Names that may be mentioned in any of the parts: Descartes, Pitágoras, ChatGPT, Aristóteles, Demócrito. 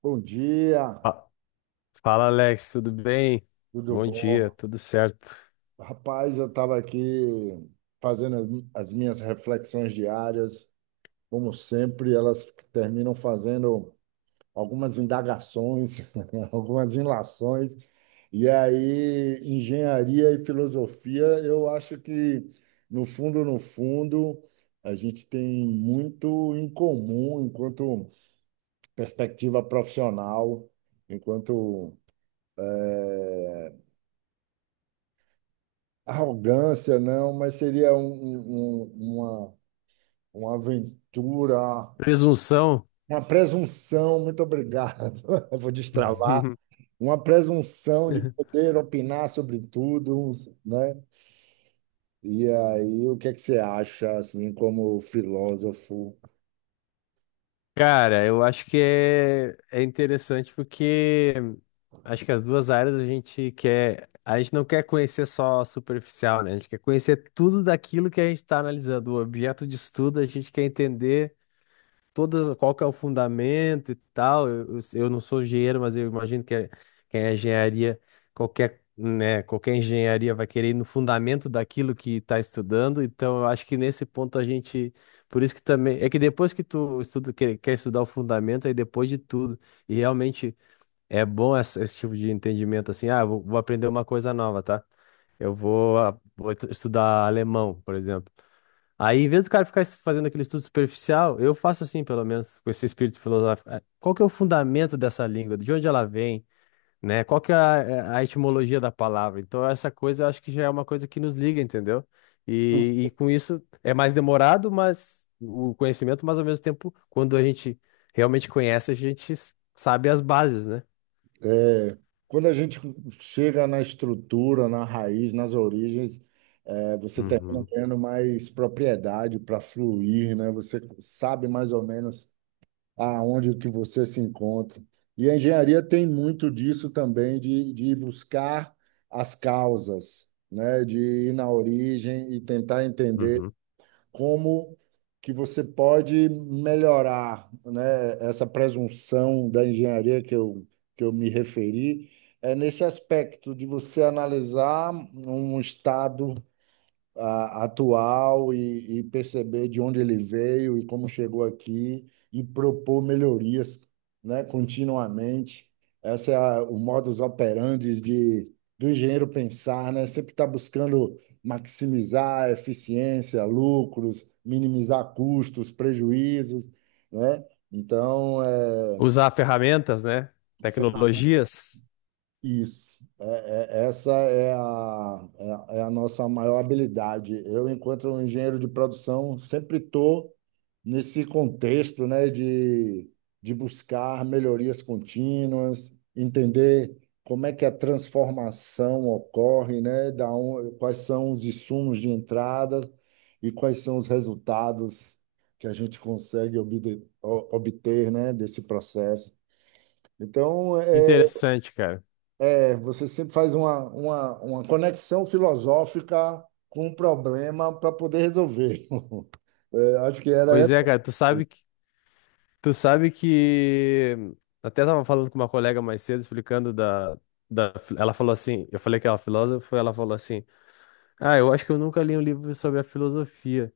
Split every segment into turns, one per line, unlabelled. Bom dia,
Fa- Fala, Alex, tudo bem?
tudo
Bom dia,
bom?
tudo certo.
Rapaz, eu estava aqui fazendo as minhas reflexões diárias. Como sempre, elas terminam fazendo algumas indagações, algumas ilações. E aí, engenharia e filosofia, eu acho que, no fundo, no fundo, a gente tem muito em comum enquanto perspectiva profissional, enquanto eh, arrogância, não, mas seria uma aventura,
Presunção?
uma presunção. Muito obrigado. Eu vou destravar. Uma presunção de poder opinar sobre tudo, né? E aí, o que é que você acha, assim, como filósofo?
Cara, eu acho que é interessante porque acho que as duas áreas a gente não quer conhecer só a superficial, né? A gente quer conhecer tudo daquilo que a gente está analisando, o objeto de estudo, a gente quer entender todas, qual que é o fundamento e tal. Eu não sou engenheiro, mas eu imagino que quem é engenharia, qualquer, né, qualquer engenharia vai querer ir no fundamento daquilo que está estudando. Então, eu acho que nesse ponto a gente, por isso que também, é que depois que tu estuda, quer estudar o fundamento, aí depois de tudo, e realmente é bom esse tipo de entendimento assim. Ah, eu vou aprender uma coisa nova, tá? Eu vou, ah, vou estudar alemão, por exemplo. Aí, em vez do cara ficar fazendo aquele estudo superficial, eu faço assim, pelo menos, com esse espírito filosófico. Ah, qual que é o fundamento dessa língua? De onde ela vem? Né? Qual que é a etimologia da palavra? Então, essa coisa eu acho que já é uma coisa que nos liga, entendeu? E com isso é mais demorado, mas o conhecimento, mas ao mesmo tempo, quando a gente realmente conhece, a gente sabe as bases, né?
É, quando a gente chega na estrutura, na raiz, nas origens, você termina
Uhum,
ganhando mais propriedade para fluir, né? Você sabe mais ou menos aonde que você se encontra. E a engenharia tem muito disso também, de buscar as causas, né? De ir na origem e tentar entender
uhum.
como que você pode melhorar, né? Essa presunção da engenharia que eu me referi, é nesse aspecto de você analisar um estado atual e perceber de onde ele veio e como chegou aqui e propor melhorias, né, continuamente. Essa é o modus operandi do engenheiro pensar, né? Sempre está buscando maximizar a eficiência, lucros, minimizar custos, prejuízos, né? Então,
Usar ferramentas, né? Tecnologias.
isso. Essa é a nossa maior habilidade. Eu, enquanto um engenheiro de produção, sempre estou nesse contexto, né, de buscar melhorias contínuas, entender como é que a transformação ocorre, né, quais são os insumos de entrada e quais são os resultados que a gente consegue obter, né, desse processo. Então,
Interessante, cara.
você sempre faz uma conexão filosófica com um problema para poder resolver. É, acho que era
Pois
essa.
é, cara, tu sabe que. Tu sabe que até tava falando com uma colega mais cedo, explicando da. Ela falou assim, eu falei que ela é filósofa, ela falou assim, ah, eu acho que eu nunca li um livro sobre a filosofia,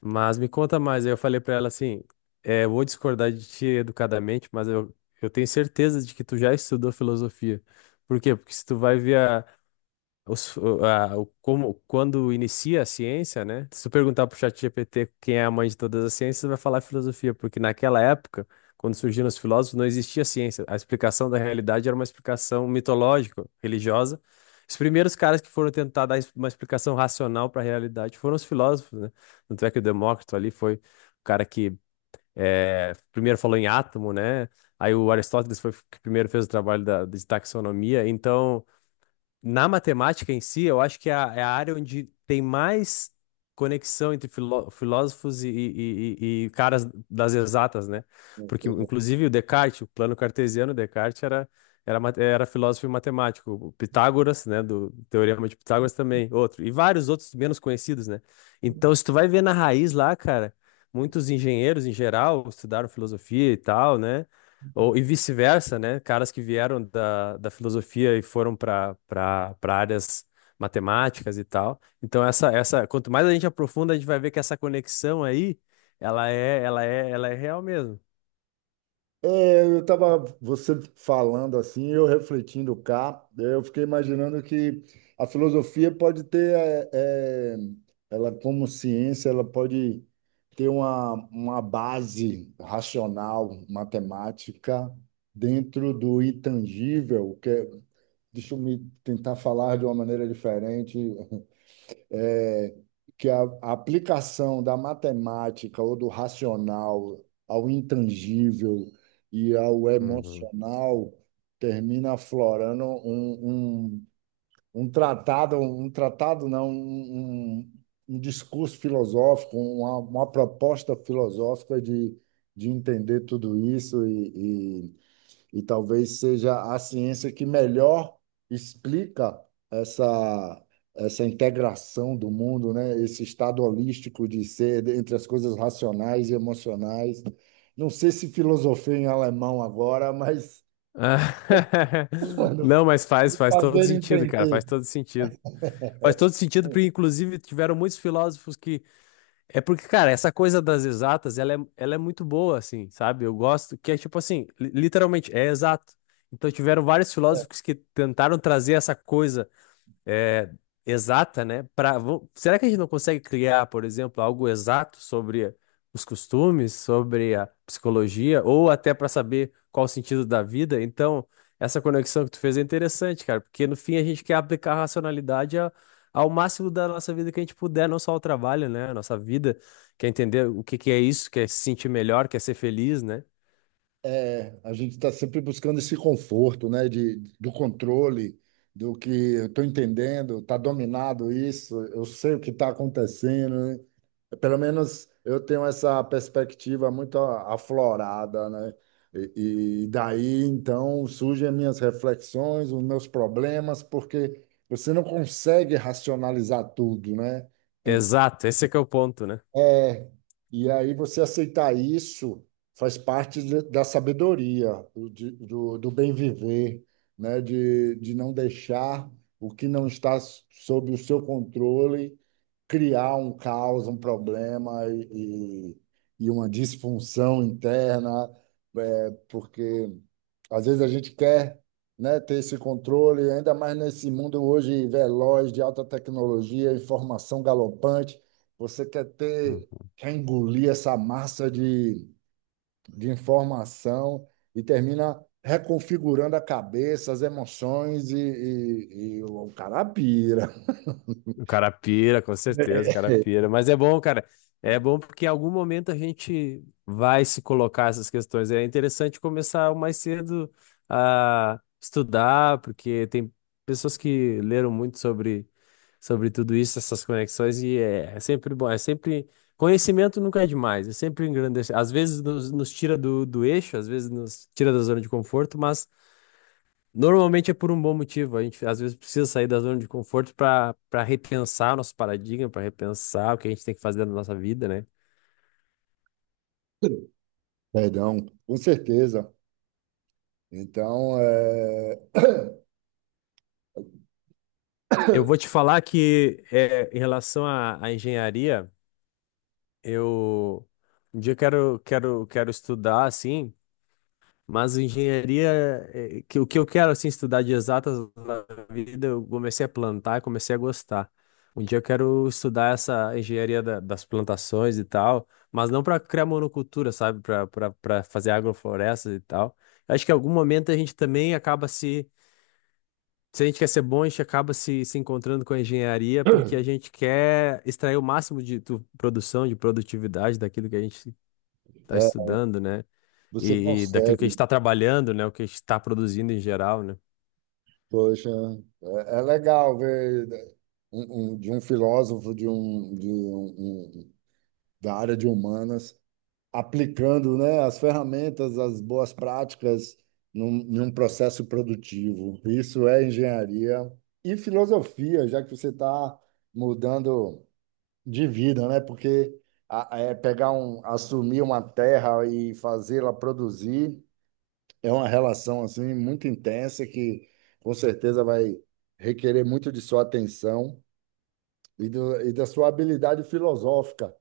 mas me conta mais. Aí eu falei pra ela assim, é, eu vou discordar de ti educadamente, eu tenho certeza de que tu já estudou filosofia. Por quê? Porque se tu vai ver como, quando inicia a ciência, né? Se tu perguntar pro ChatGPT quem é a mãe de todas as ciências, vai falar filosofia, porque naquela época, quando surgiram os filósofos, não existia ciência. A explicação da realidade era uma explicação mitológica, religiosa. Os primeiros caras que foram tentar dar uma explicação racional para a realidade foram os filósofos, né? Tanto é que o Demócrito ali foi o cara que primeiro falou em átomo, né? Aí o Aristóteles foi o que primeiro fez o trabalho de taxonomia. Então, na matemática em si, eu acho que é a área onde tem mais conexão entre filósofos e caras das exatas, né? Porque, inclusive, o Descartes, o plano cartesiano, Descartes era filósofo e matemático. O Pitágoras, né, do Teorema de Pitágoras também, outro. E vários outros menos conhecidos, né? Então, se tu vai ver na raiz lá, cara, muitos engenheiros, em geral, estudaram filosofia e tal, né? Ou, e vice-versa, né? Caras que vieram da filosofia e foram para áreas matemáticas e tal. Então, quanto mais a gente aprofunda, a gente vai ver que essa conexão aí, ela é real mesmo.
É, eu estava você falando assim, eu refletindo cá, eu fiquei imaginando que a filosofia pode ter, é, ela como ciência, ela pode ter uma base racional, matemática, dentro do intangível, que deixa eu me tentar falar de uma maneira diferente, é, que a aplicação da matemática ou do racional ao intangível e ao
Uhum.
emocional termina aflorando um tratado não, um discurso filosófico, uma proposta filosófica de entender tudo isso e talvez seja a ciência que melhor explica essa, essa integração do mundo, né? Esse estado holístico de ser entre as coisas racionais e emocionais. Não sei se filosofei em alemão agora, mas
Ah,
quando
não, mas
me
faz todo
fazer
sentido, cara,
entender,
faz todo sentido. Faz todo sentido, porque inclusive tiveram muitos filósofos que... É porque, cara, essa coisa das exatas, ela é muito boa, assim, sabe? Eu gosto que é tipo assim, literalmente, é exato. Então tiveram vários filósofos que tentaram trazer essa coisa, é, exata, né? Pra, será que a gente não consegue criar, por exemplo, algo exato sobre os costumes, sobre a psicologia, ou até para saber qual o sentido da vida? Então, essa conexão que tu fez é interessante, cara, porque no fim a gente quer aplicar a racionalidade ao máximo da nossa vida que a gente puder, não só ao trabalho, né? A nossa vida, quer entender o que que é isso, quer se sentir melhor, quer ser feliz, né?
a gente está sempre buscando esse conforto, né? Do controle, do que eu estou entendendo, está dominado isso, eu sei o que está acontecendo, né? Pelo menos eu tenho essa perspectiva muito aflorada, né? E daí então surgem as minhas reflexões, os meus problemas, porque você não consegue racionalizar tudo, né? Tem.
Exato, esse é que é o ponto, né?
é, e aí você aceitar isso faz parte da sabedoria, do bem viver, né? De não deixar o que não está sob o seu controle criar um caos, um problema e uma disfunção interna, porque às vezes a gente quer, né, ter esse controle, ainda mais nesse mundo hoje veloz de alta tecnologia, informação galopante. Você quer ter,
Uhum.
quer engolir essa massa de informação e termina reconfigurando a cabeça, as emoções e o cara pira.
O cara pira, com certeza, o cara pira. Mas é bom, cara. É bom porque em algum momento a gente vai se colocar essas questões. É interessante começar o mais cedo a estudar, porque tem pessoas que leram muito sobre tudo isso, essas conexões, e é sempre bom. É sempre. Conhecimento nunca é demais, é sempre engrandece. Às vezes nos tira do eixo, às vezes nos tira da zona de conforto, mas normalmente é por um bom motivo. A gente às vezes precisa sair da zona de conforto para repensar nosso paradigma, para repensar o que a gente tem que fazer na nossa vida, né?
Perdão, com certeza. Então,
Eu vou te falar que é, em relação à engenharia, eu um dia eu quero estudar assim. Mas engenharia, é, que, o que eu quero assim estudar de exatas na vida, eu comecei a plantar, e comecei a gostar. Um dia eu quero estudar essa engenharia das plantações e tal, mas não para criar monocultura, sabe? Para fazer agroflorestas e tal. Acho que em algum momento a gente também acaba se. Se a gente quer ser bom, a gente acaba se encontrando com a engenharia, porque a gente quer extrair o máximo de produção, de produtividade daquilo que a gente está
é,
estudando, né?
você
E daquilo que a gente
consegue.
está trabalhando, né? O que a gente está produzindo em geral, né?
Poxa, é legal ver, né, de um filósofo um- da área de humanas aplicando, né, as ferramentas, as boas práticas num processo produtivo. Isso é engenharia e filosofia, já que você está mudando de vida, né? Porque é pegar um, assumir uma terra e fazê-la produzir é uma relação assim muito intensa que com certeza vai requerer muito de sua atenção e da sua habilidade filosófica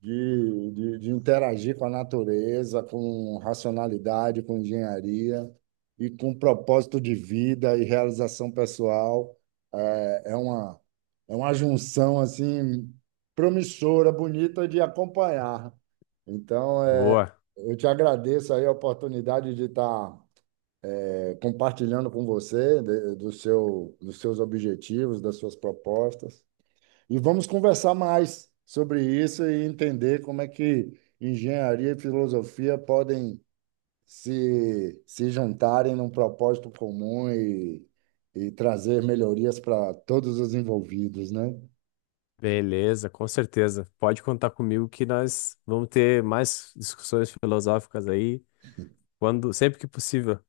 de interagir com a natureza, com racionalidade, com engenharia e com propósito de vida e realização pessoal. É, é uma, é uma junção assim promissora, bonita de acompanhar. Então,
Boa,
eu te agradeço aí a oportunidade de estar compartilhando com você do seu, dos seus objetivos, das suas propostas. E vamos conversar mais sobre isso e entender como é que engenharia e filosofia podem se juntarem num propósito comum e trazer melhorias para todos os envolvidos, né?
beleza, com certeza. Pode contar comigo que nós vamos ter mais discussões filosóficas aí quando, sempre que possível.